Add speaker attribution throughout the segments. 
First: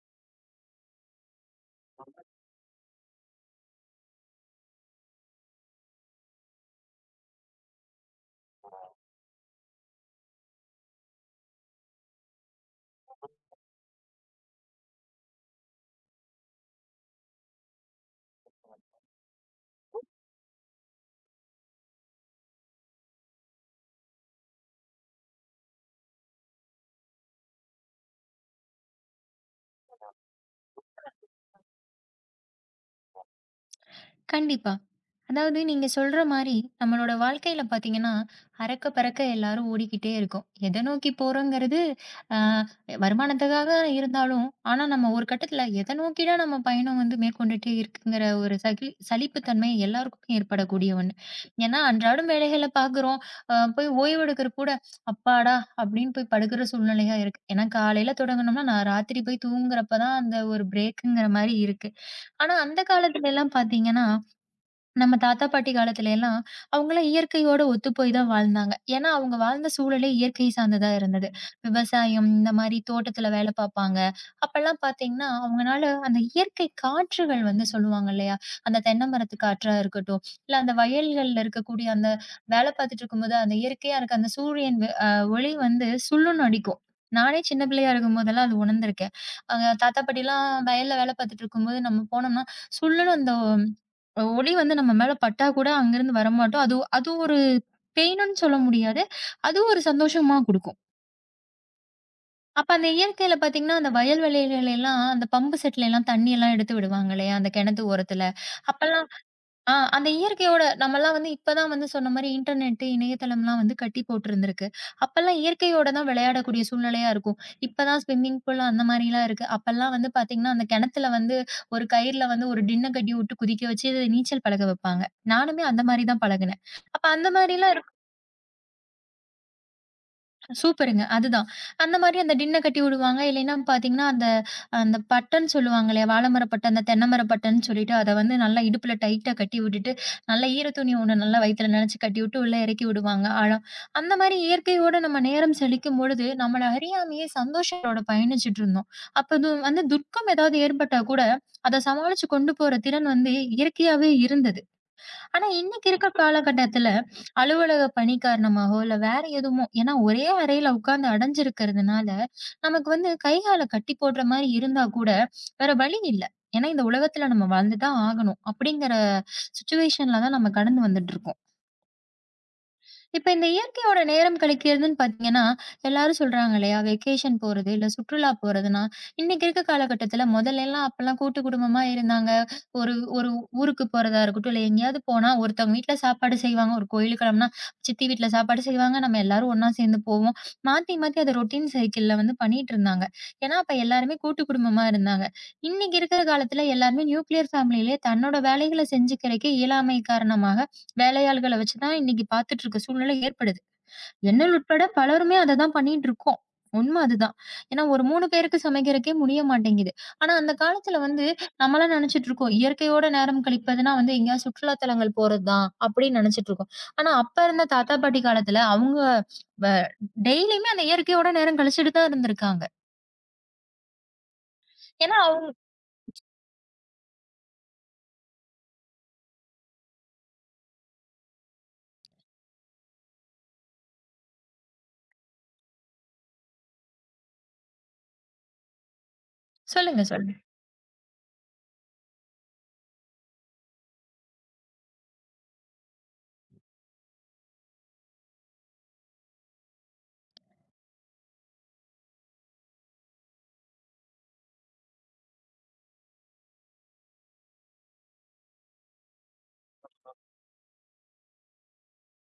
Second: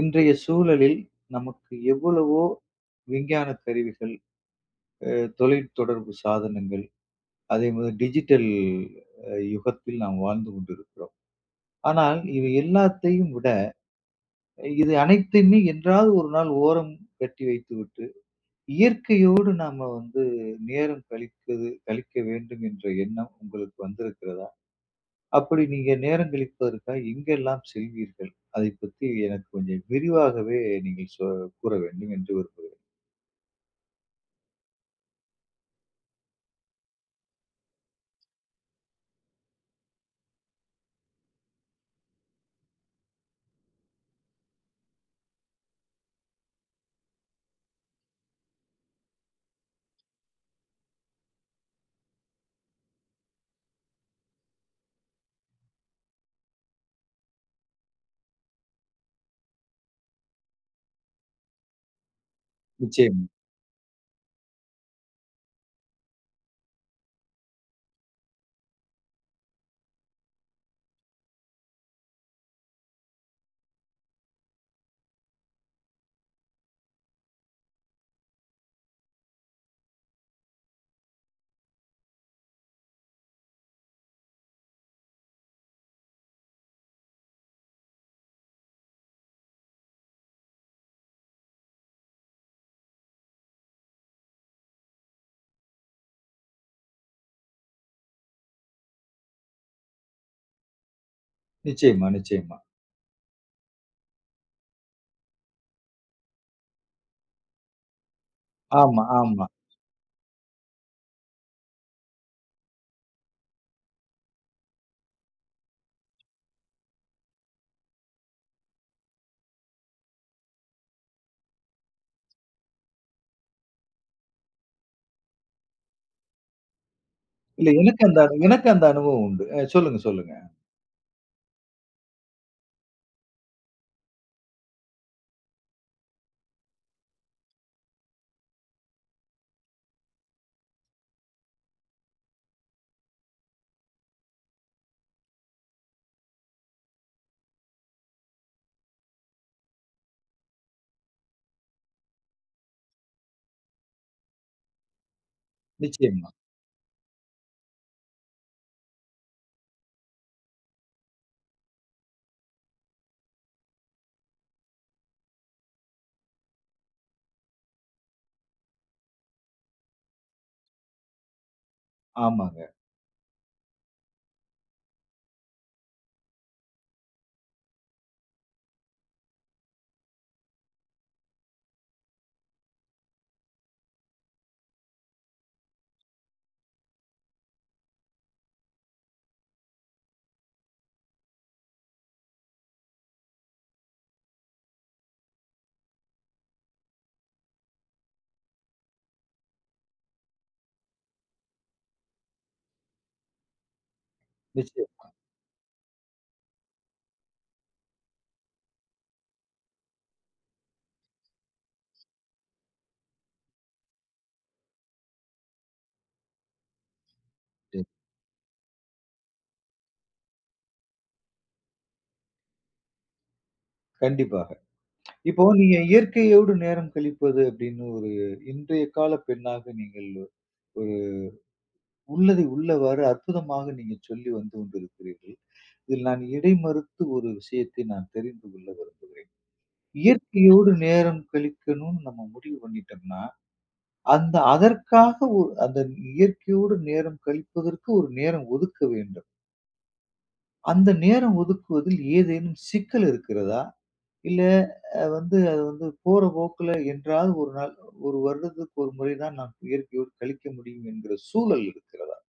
Speaker 1: இன்றைய சூழலில் நமக்கு எவ்வளவோ விஞ்ஞான கருவிகள், தொலைத்தொடர்பு சாதனங்கள், அதே மாதிரி டிஜிட்டல் யுகத்தில் நாம் வாழ்ந்து கொண்டிருக்கிறோம். ஆனால் இவை எல்லாத்தையும் விட இது அனைத்தையுமே என்றாவது ஒரு நாள் ஓரம் கட்டி வைத்துவிட்டு இயற்கையோடு நாம வந்து நேரம் கழிக்க வேண்டும் என்ற எண்ணம் உங்களுக்கு வந்திருக்கிறதா? அப்படி நீங்க நேரம் கழிப்பதற்காக எங்கெல்லாம் செல்வீர்கள்? அதைப் பத்தி எனக்கு கொஞ்சம் விரிவாகவே நீங்கள் சொ கூற வேண்டும் என்று விரும்புகிறேன்.
Speaker 2: கண்டிப்பா. அதாவது நீங்க சொல்ற மாரி, நம்மளோட வாழ்க்கையில பார்த்தீங்கன்னா, அறக்க பறக்க எல்லாரும் ஓடிக்கிட்டே இருக்கோம். எத நோக்கி போறோங்கிறது, அ வருமானத்துக்காக இருந்தாலும், ஆனா நம்ம ஒரு கட்டத்தில எத நோக்கி தான் நம்ம பயணம் வந்து மேற்கொண்டுட்டே இருக்குங்கிற ஒரு சகி சலிப்புத்தன்மை எல்லாருக்கும் ஏற்படக்கூடிய ஒண்ணு. ஏன்னா, அன்றாடம் வேலைகள பார்க்குறோம். போய் ஓய்வெடுக்கிற கூட, "அப்பாடா!" அப்படின்னு போய் படுக்கிற சூழ்நிலையா இருக்கு. ஏன்னா காலையில தொடங்குனோம்னா, நான் ராத்திரி போய் தூங்குறப்ப தான் அந்த ஒரு பிரேக்குங்கிற மாரி இருக்கு. ஆனா அந்த
Speaker 1: நிச்சயம்.
Speaker 2: காலத்துலலாம் பார்த்தீங்கன்னா நம்ம தாத்தா, பாட்டி காலத்துல எல்லாம் அவங்கலாம் இயற்கையோட ஒத்துப்போய் தான் வாழ்ந்தாங்க. ஏன்னா, அவங்க வாழ்ந்த சூழலே இயற்கை சார்ந்ததா இருந்தது. விவசாயம் இந்த மாரி தோட்டத்துல வேலை பார்ப்பாங்க. அப்பலாம் பார்த்தீங்கன்னா, அவங்கனால அந்த இயற்கை காற்றுகள் வந்து சொல்லுவாங்க இல்லையா? அந்த தென்னை மரத்து காற்றா இருக்கட்டும், இல்ல அந்த வயல்கள்ல இருக்கக்கூடிய அந்த வேலை பார்த்துட்டு இருக்கும்போது, அந்த இயற்கையா இருக்க அந்த சூரியன் வெ அ ஒளி வந்து சுல்லுன்னு அடிக்கும். நானே சின்ன பிள்ளையா இருக்கும்போதெல்லாம் அது உணர்ந்திருக்கேன். அ தாத்தா, பாட்டிலாம் வயல்ல வேலை பார்த்துட்டு இருக்கும்போது நம்ம போனோம்னா, சுல்லுன்னு அந்த ஒளி வந்து நம்ம மேல பட்டா கூட அங்கருந்து வரமாட்டோம். அது அது ஒரு பெயினுன்னு சொல்ல முடியாது. அது ஒரு சந்தோஷமா குடுக்கும்.
Speaker 1: நிச்சயமா, நிச்சயமா.
Speaker 2: அப்ப அந்த இயற்கையில பார்த்தீங்கன்னா, அந்த வயல் வெளிகள்ல எல்லாம் அந்த பம்பு செட்ல எல்லாம் தண்ணி எல்லாம் எடுத்து விடுவாங்க இல்லையா? அந்த கிணத்து ஓரத்துல.
Speaker 1: ஆமா,
Speaker 2: அப்பலாம்
Speaker 1: ஆமா.
Speaker 2: அந்த இயற்கையோட நம்மலாம் வந்து இப்ப தான் வந்து சொன்ன மாரி இன்டர்நெட், இணையதளம்லாம் வந்து கட்டி போட்டிருந்திருக்கு. அப்பல்லாம் இயற்கையோட தான் விளையாடக்கூடிய சூழ்நிலையா இருக்கும். இப்ப தான் ஸ்விம்மிங் பூல் அந்த மாரிலாம் இருக்கு. அப்பல்லாம் வந்து பார்த்தீங்கன்னா, அந்த கிணத்துல வந்து ஒரு கயிறுல வந்து ஒரு டின்ன கட்டி விட்டு குதிக்க வச்சு நீச்சல் பழக வைப்பாங்க. நானுமே அந்த மாரி தான் பழகுனேன். அப்ப அந்த
Speaker 1: இல்ல
Speaker 2: மாரிலாம்
Speaker 1: எனக்கு அந்த அனுபவம் உண்டு. சொல்லுங்க, சொல்லுங்க.
Speaker 2: சூப்பருங்க. அதுதான். அந்த மாரி அந்த டின்ன கட்டி விடுவாங்க. இல்லைன்னா பார்த்தீங்கன்னா, அந்த அந்த பட்டன்னு சொல்லுவாங்க இல்லையா? வாழ மர பட்ட, அந்த தென்னை மர பட்டன்னு சொல்லிட்டு, அத வந்து நல்லா இடுப்புல டைட்டா கட்டி விட்டுட்டு, நல்லா ஈர துணி ஒண்ணு நல்லா வயித்துல நெனச்சு கட்டி விட்டு உள்ள இறக்கி விடுவாங்க ஆழம். அந்த மாரி இயற்கையோட நம்ம நேரம் செழிக்கும் பொழுது, நம்மள அறியாமயே சந்தோஷத்தோட பயணிச்சுட்டு இருந்தோம். அப்ப அது வந்து துர்க்கம் ஏதாவது ஏற்பட்டா கூட, அத சமாளிச்சு கொண்டு போற திறன் வந்து இயற்கையாவே இருந்தது. ஆனா இன்னைக்கு இருக்க
Speaker 1: நிச்சயமா.
Speaker 2: காலகட்டத்துல அலுவலக பணி காரணமாகவோ இல்ல வேற எதுவுமோ ஏன்னா ஒரே அறையில உட்கார்ந்து அடைஞ்சிருக்கிறதுனால நமக்கு வந்து கை கால கட்டி போடுற மாதிரி இருந்தா கூட வேற வழி இல்ல. ஏன்னா இந்த உலகத்துல நம்ம வாழ்ந்துதான் ஆகணும் அப்படிங்கிற சுச்சுவேஷன்ல தான் நம்ம கடந்து வந்துட்டு இருக்கோம்.
Speaker 1: ஆமாங்க.
Speaker 2: இப்ப இந்த இயற்கையோட நேரம் கழிக்கிறதுன்னு பார்த்தீங்கன்னா, எல்லாரும் சொல்றாங்க இல்லையா? வெக்கேஷன் போறது, இல்ல சுற்றுலா போறதுன்னா, இன்னைக்கு இருக்க காலகட்டத்துல முதல்லலாம் அப்பலாம் கூட்டு குடும்பமா இருந்தாங்க. ஒரு ஒரு ஊருக்கு போறதா இருக்கட்டும், இல்ல எங்கேயாவது போனா ஒருத்தவங்க வீட்ல சாப்பாடு செய்வாங்க. ஒரு கோயிலுக்கு கிளம்புனா, சித்தி வீட்ல சாப்பாடு செய்வாங்க. நம்ம எல்லாரும் ஒண்ணா சேர்ந்து போவோம். மாத்தி மாத்தி அத ரொட்டீன் சைக்கிள்ல வந்து பண்ணிட்டு இருந்தாங்க. ஏன்னா, அப்ப எல்லாருமே கூட்டு குடும்பமா இருந்தாங்க. இன்னைக்கு இருக்கிற காலத்துல எல்லாருமே நியூக்ளியர் ஃபேமிலியிலே தன்னோட வேலைகள செஞ்சுக்கிறக்கே இயலாமை காரணமாக வேலையாள்கள வச்சு தான் இன்னைக்கு பார்த்துட்டு இருக்க சூழ்நிலை ஏற்படுது. என்னல் உட்பட
Speaker 1: நிச்சயம்.
Speaker 2: பலருமே அத தான் பண்ணிட்டு இருக்கோம். உண்ம அதுதான். ஏன்னா ஒரு 3 பேருக்கு சமைக்கிறக்கே முடிய மாட்டேங்குது. ஆனா அந்த காலத்துல வந்து நம்மலாம் நெனச்சுட்டு இருக்கோம். இயற்கையோட நேரம் கழிப்பதுனா வந்து எங்கேயாவது சுற்றுலா தலங்கள் போறது தான் அப்படின்னு நெனச்சுட்டு இருக்கோம். ஆனா அப்ப இருந்த
Speaker 1: நிச்சயம்.
Speaker 2: தாத்தா, பாட்டி காலத்துல அவங்க வ டெய்லியுமே அந்த இயற்கையோட நேரம் கழிச்சுட்டு தான் இருந்திருக்காங்க.
Speaker 1: கண்டிப்பாக.
Speaker 2: ஏன்னா
Speaker 1: இப்போ
Speaker 2: அவ்
Speaker 1: நீங்க இயற்கையோடு நேரம் கழிப்பது அப்படின்னு ஒரு இன்றைய கால பெண்ணாக நீங்கள் ஒரு உள்ளதை உள்ளவாறு அற்புதமாக நீங்க சொல்லி வந்து கொண்டிருக்கிறீர்கள். இதில் நான் இடை மறுத்து ஒரு விஷயத்தை நான் தெரிந்து கொள்ள விரும்புகிறேன்.
Speaker 2: சொல்லுங்க, சொல்லுங்க.
Speaker 1: இயற்கையோடு நேரம் கழிக்கணும்னு நம்ம முடிவு பண்ணிட்டோம்னா, அந்த அதற்காக ஒ அந்த இயற்கையோடு நேரம் கழிப்பதற்கு ஒரு நேரம் ஒதுக்க வேண்டும். அந்த நேரம் ஒதுக்குவதில் ஏதேனும் சிக்கல் இருக்கிறதா? இல்ல வந்து அது வந்து போற போக்குல என்றாவது ஒரு நாள், 1 வருடத்துக்கு ஒரு முறை தான் நான் இயற்கையோடு கழிக்க முடியும் என்கிற சூழல் இருக்கிறதா?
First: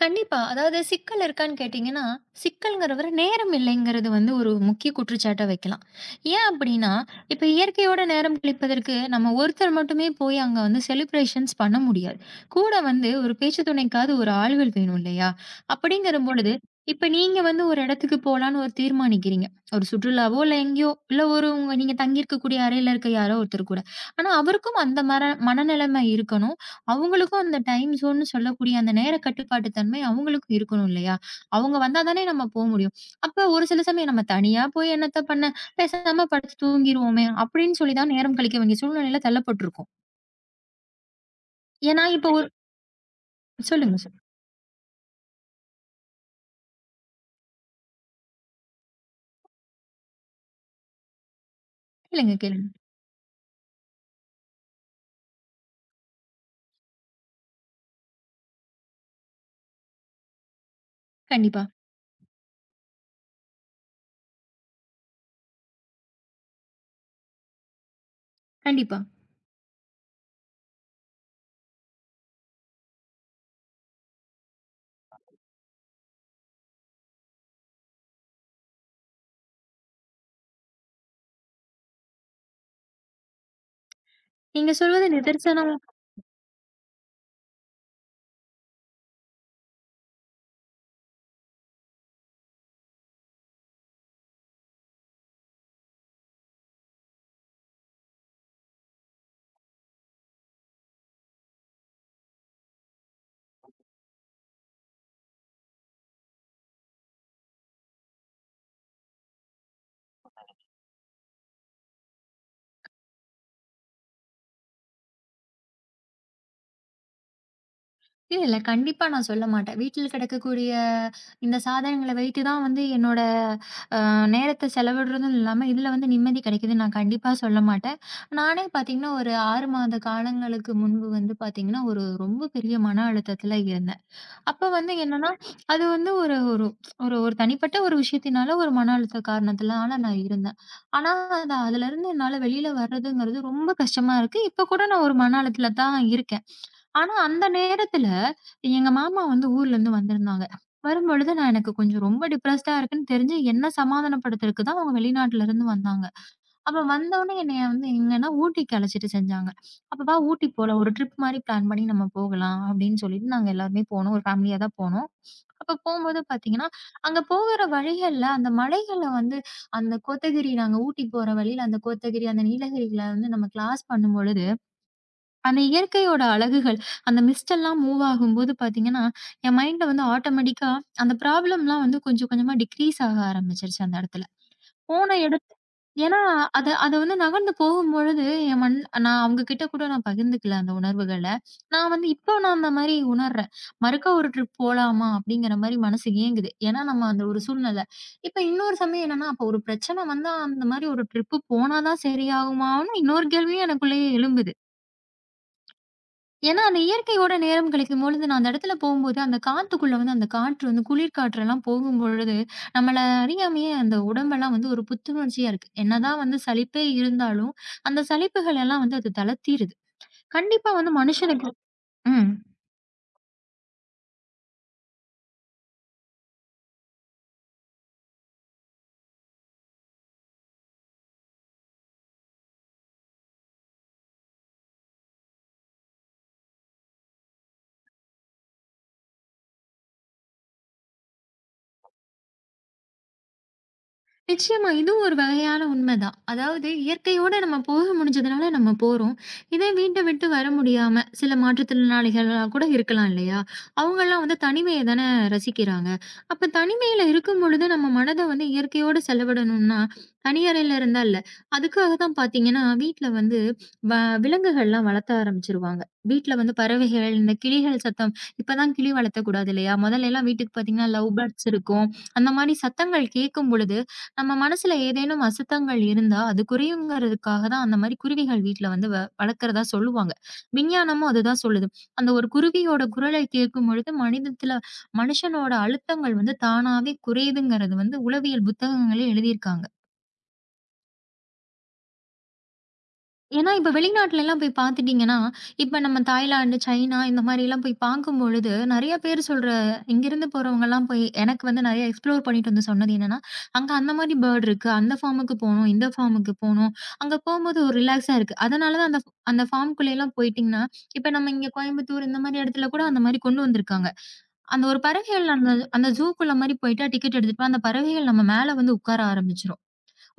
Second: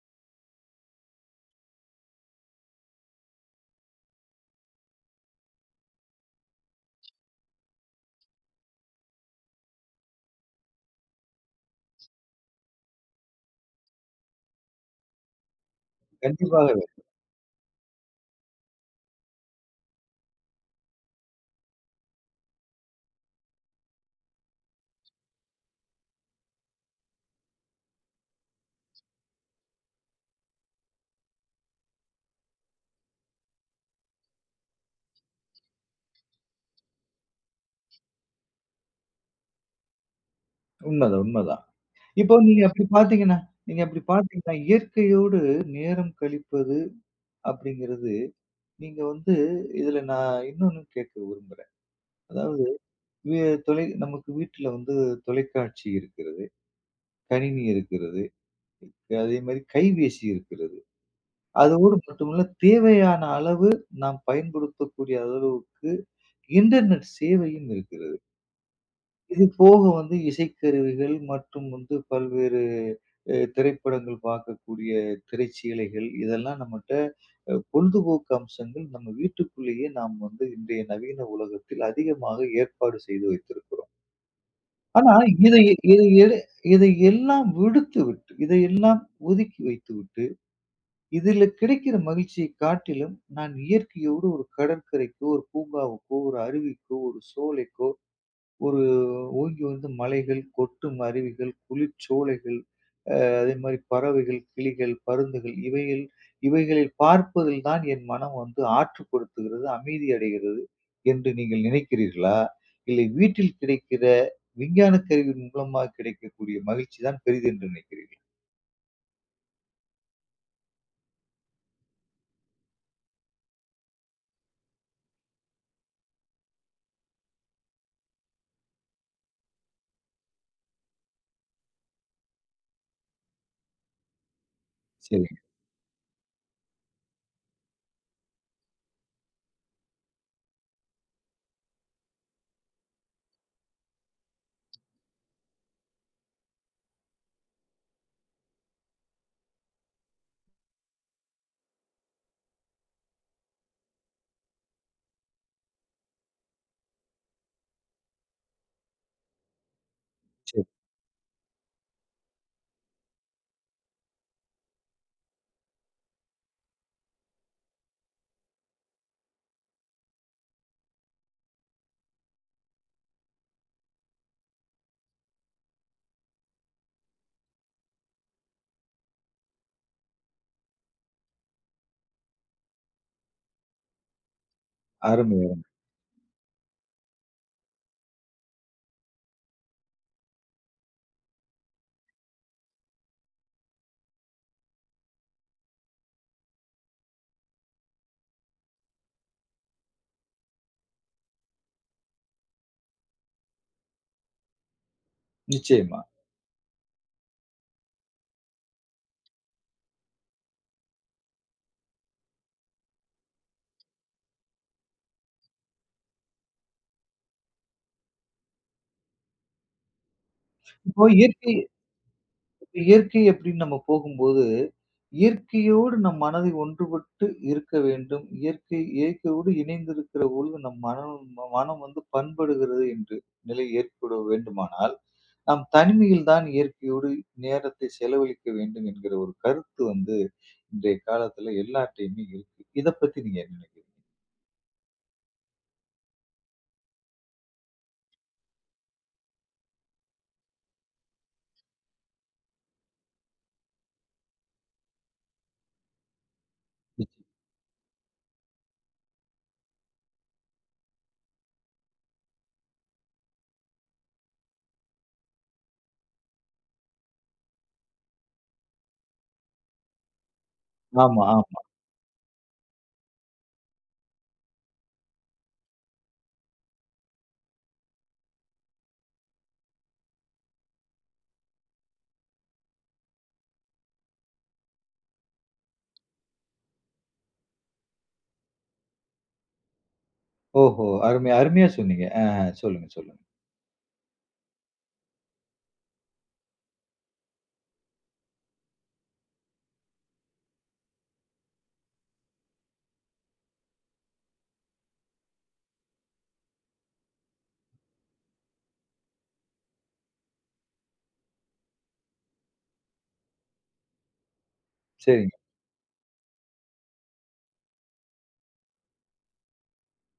Speaker 2: கண்டிப்பா. அதாவது சிக்கல் இருக்கான்னு கேட்டீங்கன்னா, சிக்கல்ங்கிறவர நேரம் இல்லைங்கிறது வந்து ஒரு முக்கிய குற்றச்சாட்டா வைக்கலாம். ஏன் அப்படின்னா, இப்ப இயற்கையோட நேரம் கழிப்பதற்கு நம்ம ஒருத்தர் மட்டுமே போய் அங்க வந்து செலிப்ரேஷன்ஸ் பண்ண முடியாது. கூட வந்து ஒரு பேச்சு துணைக்காவது ஒரு ஆள்கள் வேணும் இல்லையா? அப்படிங்கிற பொழுது,
Speaker 1: கண்டிப்பாகவே.
Speaker 2: இப்ப நீங்க வந்து ஒரு இடத்துக்கு போலான்னு ஒரு தீர்மானிக்கிறீங்க. ஒரு சுற்றுலாவோ இல்ல எங்கேயோ, இல்ல ஒரு உங்க நீங்க தங்கி இருக்கக்கூடிய அறையில இருக்க யாரோ ஒருத்தர் கூட. ஆனா அவருக்கும் அந்த மர மனநிலைமை இருக்கணும். அவங்களுக்கும் அந்த டைம் ஜோன்னு சொல்லக்கூடிய அந்த நேர கட்டுப்பாட்டு தன்மை அவங்களுக்கும் இருக்கணும் இல்லையா? அவங்க வந்தா தானே நம்ம போ முடியும். அப்ப ஒரு சில சமயம் நம்ம தனியா போய் என்னத்த பண்ண? பேசாம படுத்து தூங்கிருவோமே! அப்படின்னு சொல்லி தான் நேரம் கழிக்க வேண்டிய சூழ்நிலையில தள்ளப்பட்டுருக்கோம்.
Speaker 1: உண்மதான், உண்மதான்.
Speaker 2: ஏன்னா இப்போ
Speaker 1: இப்போ
Speaker 2: ஒரு கண்டிப்பா.
Speaker 1: நீங்க
Speaker 2: சொல்லுங்க
Speaker 1: அப்படி
Speaker 2: சொல்
Speaker 1: பார்த்தீங்கன்னா, இயற்கையோடு நேரம் கழிப்பது அப்படிங்கிறது, நீங்க வந்து இதுல நான் இன்னொன்னு கேட்க விரும்புறேன்.
Speaker 2: கேளுங்க,
Speaker 1: அதாவது
Speaker 2: கேளுங்க.
Speaker 1: வே நமக்கு வீட்ல வந்து தொலைக்காட்சி இருக்கிறது, கணினி இருக்கிறது, அதே மாரி கைபேசி இருக்கிறது.
Speaker 2: கண்டிப்பா,
Speaker 1: அதோடு மட்டுமல்ல, தேவையான அளவு நாம் பயன்படுத்தக்கூடிய அளவுக்கு இன்டர்நெட் சேவையும் இருக்கிறது.
Speaker 2: கண்டிப்பா.
Speaker 1: இது போக வந்து இசைக்கருவிகள் மற்றும் வந்து பல்வேறு திரைப்படங்கள் பார்க்கக்கூடிய திரைச்சீலைகள் இதெல்லாம் நம்மட்ட பொழுதுபோக்கு அம்சங்கள் நம்ம வீட்டுக்குள்ளேயே நாம் வந்து இன்றைய நவீன உலகத்தில் அதிகமாக ஏற்பாடு செய்து வைத்திருக்கிறோம்.
Speaker 2: நீங்க சொல்வது
Speaker 1: ஆனா இதை
Speaker 2: நிதர்சனம்.
Speaker 1: இதை எடு இதை எல்லாம் விடுத்துவிட்டு இதையெல்லாம் ஒதுக்கி வைத்துவிட்டு இதில கிடைக்கிற மகிழ்ச்சியை காட்டிலும், நான் இயற்கையோடு ஒரு கடற்கரைக்கோ, ஒரு பூங்காவுக்கோ, ஒரு அருவிக்கோ, ஒரு சோலைக்கோ, ஒரு ஓங்கி வந்து மலைகள், கொட்டும் அருவிகள், குளிர்ச்சோலைகள், அதே மாரி பறவைகள், கிளிகள், பருந்துகள் இவைகள் இவைகளை பார்ப்பதில் தான் என் மனம் வந்து ஆற்றுப்படுத்துகிறது, அமைதி அடைகிறது என்று நீங்கள் நினைக்கிறீர்களா? இல்லை வீட்டில் கிடைக்கிற விஞ்ஞான கருவியின் மூலமாக கிடைக்கக்கூடிய மகிழ்ச்சி தான் பெரிது என்று நினைக்கிறீர்களா?
Speaker 2: இல்ல, இல்ல. கண்டிப்பா நான் சொல்ல மாட்டேன். வீட்டில் கிடக்கக்கூடிய இந்த சாதனங்கள வைத்து தான் வந்து என்னோட நேரத்த செலவிடுறதும் இல்லாம, இதுல வந்து நிம்மதி கிடைக்குதுன்னு நான் கண்டிப்பா சொல்ல மாட்டேன். நானே பார்த்தீங்கன்னா, ஒரு 6 மாத காலங்களுக்கு முன்பு வந்து பார்த்தீங்கன்னா, ஒரு ரொம்ப பெரிய மன அழுத்தத்துல இருந்தேன். அப்ப வந்து
Speaker 1: சரிங்க.
Speaker 2: என்னன்னா, அது வந்து ஒரு ஒரு ஒரு ஒரு தனிப்பட்ட ஒரு விஷயத்தினால, ஒரு மன அழுத்த காரணத்தினால நான் இருந்தேன். ஆனா, அதுலருந்து என்னால வெளியில வர்றதுங்கிறது ரொம்ப கஷ்டமா இருக்கு. இப்ப கூட நான் ஒரு மன அழுத்தத்துல தான் இருக்கேன். ஆனா, அந்த நேரத்துல எங்க மாமா வந்து ஊர்லேருந்து வந்திருந்தாங்க. வரும்பொழுது எனக்கு கொஞ்சம் ரொம்ப டிப்ரஸ்டா இருக்குன்னு தெரிஞ்சு, என்ன சமாதானப்படுத்துறதுக்கு தான் அவங்க வெளிநாட்டுலருந்து வந்தாங்க. அப்ப வந்தவுனே என்னைய வந்து எங்கன்னா ஊட்டிக்கு அழைச்சிட்டு செஞ்சாங்க. "அப்ப வா ஊட்டி
Speaker 1: சரி.
Speaker 2: போலாம். ஒரு ட்ரிப் மாரி பிளான் பண்ணி நம்ம போகலாம்." அப்படின்னு சொல்லிட்டு நாங்க எல்லாருமே போனோம். ஒரு ஃபேமிலியா தான் போனோம். அப்ப போம்போது பார்த்தீங்கன்னா, அங்க போகுற வழிகள்ல அந்த மலைகள்ல வந்து அந்த கோத்தகிரி நாங்க ஊட்டி போற வழியில அந்த கோத்தகிரி, அந்த நீலகிரில வந்து நம்ம கிராஸ் பண்ணும்பொழுது அந்த இயற்கையோட அழகுகள், அந்த மிஸ்ட்டெல்லாம் மூவ் ஆகும்போது பார்த்தீங்கன்னா, என் மைண்ட்ல வந்து ஆட்டோமேட்டிக்கா அந்த ப்ராப்ளம்லாம் வந்து கொஞ்சம் கொஞ்சமா டிக்ரீஸ் ஆக ஆரம்பிச்சுருச்சு அந்த இடத்துல. போன இடத்
Speaker 1: அருமையா.
Speaker 2: ஏன்னா அத அத வந்து நகர்ந்து போகும்பொழுது என் மண் நான் அவங்க கிட்ட கூட நான் பகிர்ந்துக்கல அந்த உணர்வுகள. நான் வந்து இப்போ நான் அந்த மாரி உணர்றேன். மறுக்கா ஒரு ட்ரிப் போலாமா? அப்படிங்கிற மாரி மனசு ஏங்குது. ஏன்னா நம்ம அந்த ஒரு சூழ்நிலை. இப்ப இன்னொரு சமயம் என்னன்னா, அப்போ ஒரு பிரச்சனை வந்தா அந்த மாரி ஒரு ட்ரிப்பு போனா தான் சரியாகுமான்னு இன்னொரு கேள்வியும் எனக்குள்ளேயே எழும்புது.
Speaker 1: நிச்சயமா.
Speaker 2: ஏன்னா, அந்த இயற்கையோட நேரம் கழிக்கும் பொழுது, நான் அந்த இடத்துல போகும்போது, அந்த காத்துக்குள்ள வந்து அந்த காற்று வந்து குளிர் காற்றெல்லாம் போகும்பொழுது, நம்மள அறியாமயே அந்த உடம்பெல்லாம் வந்து ஒரு புத்துணர்ச்சியா இருக்கு. என்னதான் வந்து சலிப்பே இருந்தாலும், அந்த சலிப்புகள் எல்லாம் வந்து அது தளர்த்திருது. கண்டிப்பா வந்து
Speaker 1: இப்போ
Speaker 2: மனுஷனுக்கு
Speaker 1: இயற்கை
Speaker 2: ம்.
Speaker 1: இயற்கை அப்படின்னு நம்ம போகும்போது, இயற்கையோடு நம் மனதை ஒன்றுபட்டு இருக்க வேண்டும். இயற்கையோடு இணைந்திருக்கிற பொழுது நம் மனம் மனம் வந்து பண்படுகிறது என்று நிலை ஏற்பட வேண்டுமானால், நாம் தனிமையில் தான் இயற்கையோடு நேரத்தை செலவழிக்க வேண்டும் என்கிற ஒரு கருத்து வந்து இன்றைய காலத்துல எல்லார்ட்டயுமே இருக்கு. இத பத்தி நீங்க என்ன நினைக்கிறீங்க?
Speaker 2: நிச்சயமா. இதுவும் ஒரு வகையான உண்மைதான். அதாவது இயற்கையோட நம்ம போக முடிஞ்சதுனால நம்ம போறோம். இதே வீட்ட விட்டு வர முடியாம சில மாற்றுத்திறனாளிகளா கூட இருக்கலாம் இல்லையா? அவங்கலாம் வந்து தனிமைய தானே ரசிக்கிறாங்க. அப்ப தனிமையில இருக்கும் பொழுது நம்ம மனத வந்து இயற்கையோட செலவிடணும்னா, தனி அறையில இருந்தா இல்ல. அதுக்காக தான் பார்த்தீங்கன்னா, வீட்ல வந்து வ விலங்குகள்லாம் வளர்த்த ஆரம்பிச்சுருவாங்க. வீட்ல வந்து பறவைகள், இந்த கிளிகள் சத்தம். இப்பதான் கிளி வளர்த்தக்கூடாது இல்லையா? முதல்ல எல்லாம் வீட்டுக்கு பார்த்தீங்கன்னா, லவ்
Speaker 1: ஆமா,
Speaker 2: பேர்ட்ஸ்
Speaker 1: ஆமா.
Speaker 2: இருக்கும். அந்த மாரி சத்தங்கள் கேட்கும் பொழுது நம்ம மனசுல ஏதேனும் அசுத்தங்கள் இருந்தா, அது குறையுங்கிறதுக்காக தான் அந்த மாரி குருவிகள் வீட்ல வந்து வளர்க்கிறதா சொல்லுவாங்க. விஞ்ஞானமும் அதுதான் சொல்லுது. அந்த ஒரு குருவியோட குரலை கேட்கும்பொழுது, மனுஷனோட அழுத்தங்கள் வந்து தானாவே குறையுதுங்கிறது வந்து உளவியல் புத்தகங்களே எழுதியிருக்காங்க.
Speaker 1: ஓஹோ! அருமை அருமையா சொன்னீங்க. ஆஹ சொல்லுங்க, சொல்லுங்க.
Speaker 2: ஏன்னா, இப்ப வெளிநாட்டுலலாம் போய் பார்த்துட்டீங்கன்னா, இப்ப நம்ம தாய்லாந்து, சைனா இந்த மாரிலாம் போய் பார்க்கும்பொழுது, நெறைய பேர் சொல்ற இங்கிருந்து போறவங்கலாம் போய் எனக்கு வந்து நெறைய எக்ஸ்ப்ளோர் பண்ணிட்டு வந்து சொன்னது என்னன்னா, "அங்க அந்த மாரி பேர்ட் இருக்கு. அந்த ஃபார்முக்கு போணும். இந்த ஃபார்முக்கு போணும். அங்க போம்போது ஒரு ரிலாக்ஸா இருக்கு." அதனால தான் அந்த அந்த ஃபார்ம்குள்ளேலாம் போயிட்டீங்கன்னா, இப்ப நம்ம இங்க கோயம்புத்தூர் இந்த மாரி இடத்துல கூட அந்த மாரி கொண்டு வந்திருக்காங்க. அந்த ஒரு பறவைகள்
Speaker 1: சரிங்க.
Speaker 2: அந்த அந்த ஜூக்குள்ள மாரி போயிட்டா டிக்கெட் எடுத்துட்டா, அந்த பறவைகள் நம்ம மேல வந்து உட்கார ஆரம்பிச்சுரும்.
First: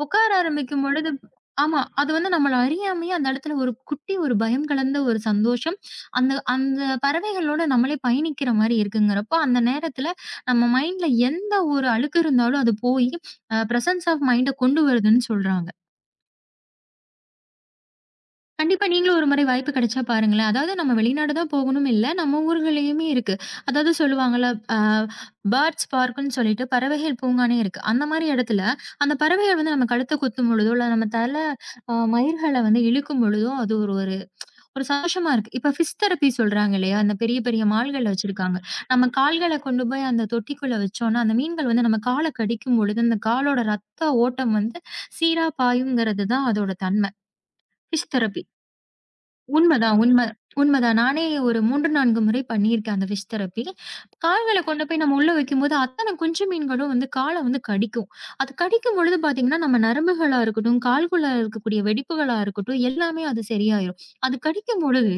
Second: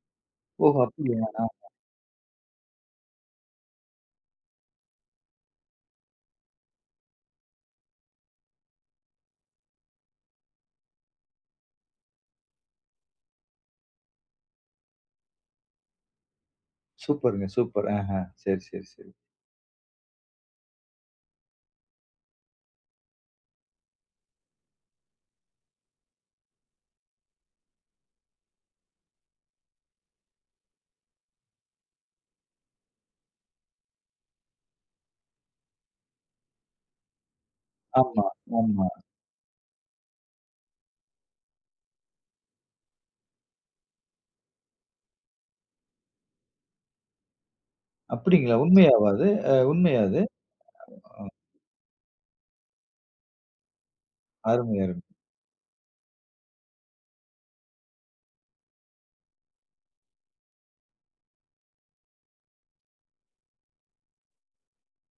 Speaker 2: உட்கார
Speaker 1: ஓஹோ!
Speaker 2: ஆரம்பிக்கும் பொழுது
Speaker 1: அப்படியா?
Speaker 2: ஆமா. அது வந்து நம்மள அறியாமயே அந்த இடத்துல ஒரு குட்டி ஒரு பயம் கலந்த ஒரு சந்தோஷம். அந்த அந்த பறவைகளோட நம்மளே பயணிக்கிற மாரி இருக்குங்கிறப்போ, அந்த நேரத்துல நம்ம மைண்ட்ல எந்த ஒரு அழுக்கு இருந்தாலும் அது போயி பிரசன்ஸ் ஆஃப் மைண்ட கொண்டு வருதுன்னு சொல்றாங்க.
Speaker 1: சூப்பருங்க, சூப்பர். ஆஹ. சரி, சரி,
Speaker 2: கண்டிப்பா
Speaker 1: சரி.
Speaker 2: நீங்களும் ஒரு முறை வாய்ப்பு கிடைச்சா பாருங்களேன். அதாவது நம்ம வெளிநாடு தான் போகணும்னு இல்ல. நம்ம ஊர்கள்லயுமே இருக்கு. அதாவது சொல்லுவாங்கல்ல, அ பேர்ட்ஸ் பார்க்குன்னு சொல்லிட்டு பறவைகள் பூங்கானே இருக்கு. அந்த மாரி இடத்துல, அந்த பறவைகள் வந்து நம்ம கழுத்த குத்தும் பொழுதோ, இல்ல நம்ம தல அ மயிர்கள வந்து இழுக்கும் பொழுதோ, அது ஒரு ஒரு ஒரு சந்தோஷமா இருக்கு. இப்ப ஃபிஷ் தெரப்பி சொல்றாங்க இல்லையா? அந்த பெரிய பெரிய மால்கள்ல
Speaker 1: ஆமா,
Speaker 2: வச்சிருக்காங்க.
Speaker 1: ஆமா.
Speaker 2: நம்ம கால்கள கொண்டு போய் அந்த தொட்டிக்குள்ள வச்சோம்னா, அந்த மீன்கள் வந்து நம்ம கால கடிக்கும் பொழுது, அந்த காலோட ரத்த ஓட்டம் வந்து சீரா பாயுங்கிறது தான் அதோட தன்மை. Fish therapy.
Speaker 1: அப்படிங்களா? உண்மையாவா அது?
Speaker 2: உண்மதான்,
Speaker 1: உண்மையா அது?
Speaker 2: உண்ம உண்மதான். நானே ஒரு 3, 4 முறை பண்ணியிருக்கேன் அந்த ஃபிஷ் தெரபி. கால்கள
Speaker 1: அருமை,
Speaker 2: கொண்டு
Speaker 1: அருமை.
Speaker 2: போய் நம்ம உள்ள வைக்கும்போது, அத்தன குஞ்சு மீன்களும் வந்து கால வந்து கடிக்கும். அது கடிக்கும் பொழுது பார்த்தீங்கன்னா, நம்ம நரம்புகளா இருக்கட்டும், கால்குள்ள இருக்கக்கூடிய வெடிப்புகளா இருக்கட்டும், எல்லாமே அது சரியாயிரும். அது கடிக்கும் பொழுது,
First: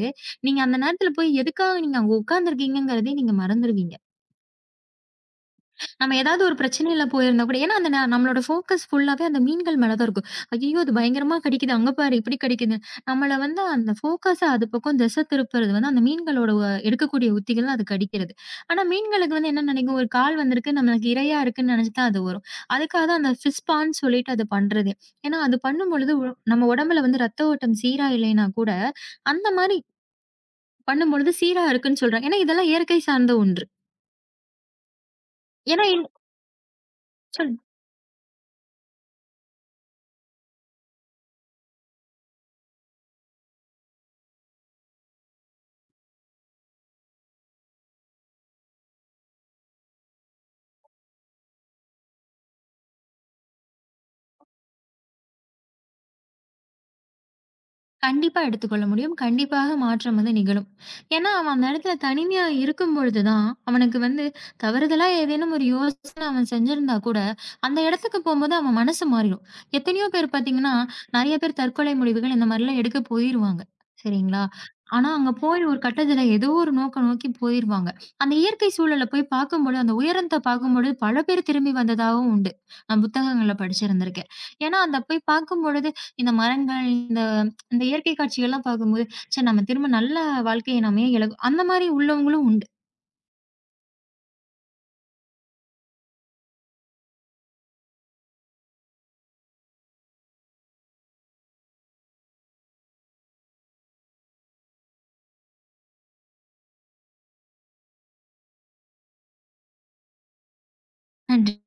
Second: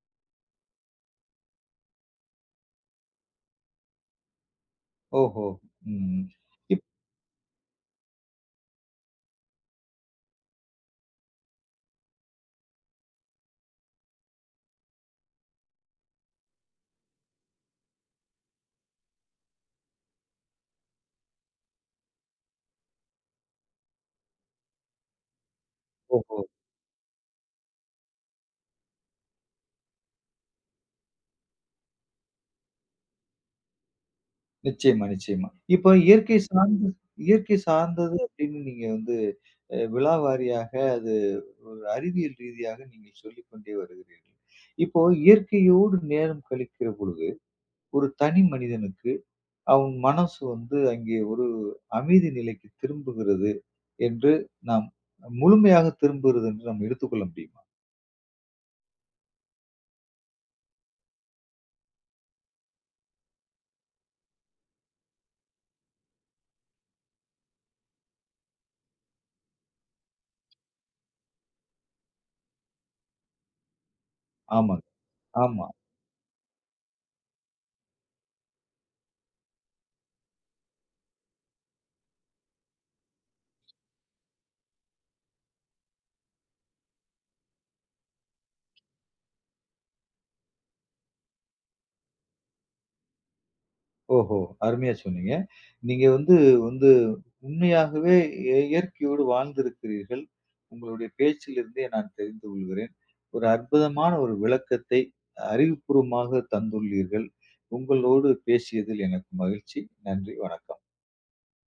Speaker 2: நீங்க அந்த நேரத்தில போய் எதுக்காக நீங்க அங்க உட்கார்ந்துருக்கீங்கங்கிறதே நீங்க மறந்துருவீங்க.
Speaker 1: ஓஹோ!
Speaker 2: நம்ம
Speaker 1: ம்.
Speaker 2: ஏதாவது ஒரு
Speaker 1: இப்
Speaker 2: பிரச்சனையில போயிருந்தா கூட ஏன்னா அந்த ந நம்மளோட ஃபோக்கஸ் ஃபுல்லாவே அந்த மீன்கள் மேல தான் இருக்கும். ஐயய்யோ! அது பயங்கரமா கடிக்குது. அங்க பாரு இப்படி கடிக்குது. நம்மள வந்து அந்த ஃபோக்கஸ அது பக்கம் திசை திருப்புறது வந்து அந்த மீன்களோட எடுக்கக்கூடிய உத்திகள் அது கடிக்கிறது. ஆனா மீன்களுக்கு வந்து என்ன நினைக்கும், ஒரு கால் வந்திருக்கு, நம்மளுக்கு இரையா இருக்குன்னு நினைச்சு தான் அது வரும். அதுக்காக தான் அந்த ஃபிஷ் பான்னு சொல்லிட்டு அது பண்றதே. ஏன்னா அது பண்ணும்பொழுது ஒ
Speaker 1: ஓஹோ!
Speaker 2: நம்ம உடம்புல வந்து ரத்த ஓட்டம் சீரா இல்லைன்னா கூட, அந்த மாரி பண்ணும்பொழுது சீரா இருக்குன்னு சொல்றாங்க. ஏன்னா இதெல்லாம் இயற்கை சார்ந்த ஒன்று.
Speaker 1: நிச்சயமா, நிச்சயமா.
Speaker 2: ஏன்னா
Speaker 1: இப்ப
Speaker 2: இன்
Speaker 1: இயற்கை
Speaker 2: சொல்
Speaker 1: சார்ந்தது அப்படின்னு நீங்க வந்து விழாவாரியாக அது ஒரு அறிவியல் ரீதியாக நீங்கள் சொல்லிக்கொண்டே வருகிறீர்கள். இப்போ இயற்கையோடு நேரம் கழிக்கிற பொழுது, ஒரு தனி மனிதனுக்கு அவன் மனசு வந்து அங்கே ஒரு அமைதி நிலைக்கு திரும்புகிறது என்று நாம் முழுமையாக திரும்புகிறது என்று நாம் எடுத்துக்கொள்ள முடியுமா?
Speaker 2: கண்டிப்பா எடுத்துக்கொள்ள முடியும். கண்டிப்பாக மாற்றம் வந்து நிகழும். ஏன்னா, அவன் அந்த இடத்துல தனிமையா இருக்கும்பொழுது தான், அவனுக்கு வந்து தவறுதலா ஏதேனும் ஒரு யோசனை அவன் செஞ்சிருந்தா கூட, அந்த இடத்துக்கு போம்போது அவன் மனசு மாறிடும். எத்தனையோ பேர் பார்த்தீங்கன்னா, நெறைய பேர் தற்கொலை முடிவுகள் இந்த மாரிலாம் எடுக்க போயிருவாங்க. சரிங்களா?
Speaker 1: ஆமாங்க.
Speaker 2: ஆனா, அங்க போய்
Speaker 1: ஆமா.
Speaker 2: ஒரு கட்டத்துல ஏதோ ஒரு நோக்கம் நோக்கி போயிருவாங்க. அந்த இயற்கை சூழல போய் பார்க்கும்பொழுது, அந்த உயரத்த பார்க்கும்பொழுது பல பேர் திரும்பி வந்ததாவும் உண்டு. நான் புத்தகங்கள்ல படிச்சிருந்திருக்கேன். ஏன்னா, அந்த போய் பார்க்கும்பொழுது இந்த மரங்கள், இந்த அந்த இயற்கை காட்சிகள்லாம் பார்க்கும்போது, சரி நம்ம திரும்ப நல்ல வாழ்க்கைய நம்ம ஏன் அந்த மாரி உள்ளவங்களும் உண்டு.
Speaker 1: ஓஹோ! அருமையா சொன்னீங்க. நீங்க வந்து வந்து உண்மையாகவே இயற்கையோடு வாழ்ந்திருக்கிறீர்கள். உங்களுடைய பேச்சிலிருந்தே நான் தெரிந்து கொள்கிறேன். ஒரு அற்புதமான ஒரு விளக்கத்தை அறிவுபூர்வமாக தந்துள்ளீர்கள். உங்களோடு பேசியதில் எனக்கு மகிழ்ச்சி. நன்றி, வணக்கம்.
Speaker 2: நன்றி.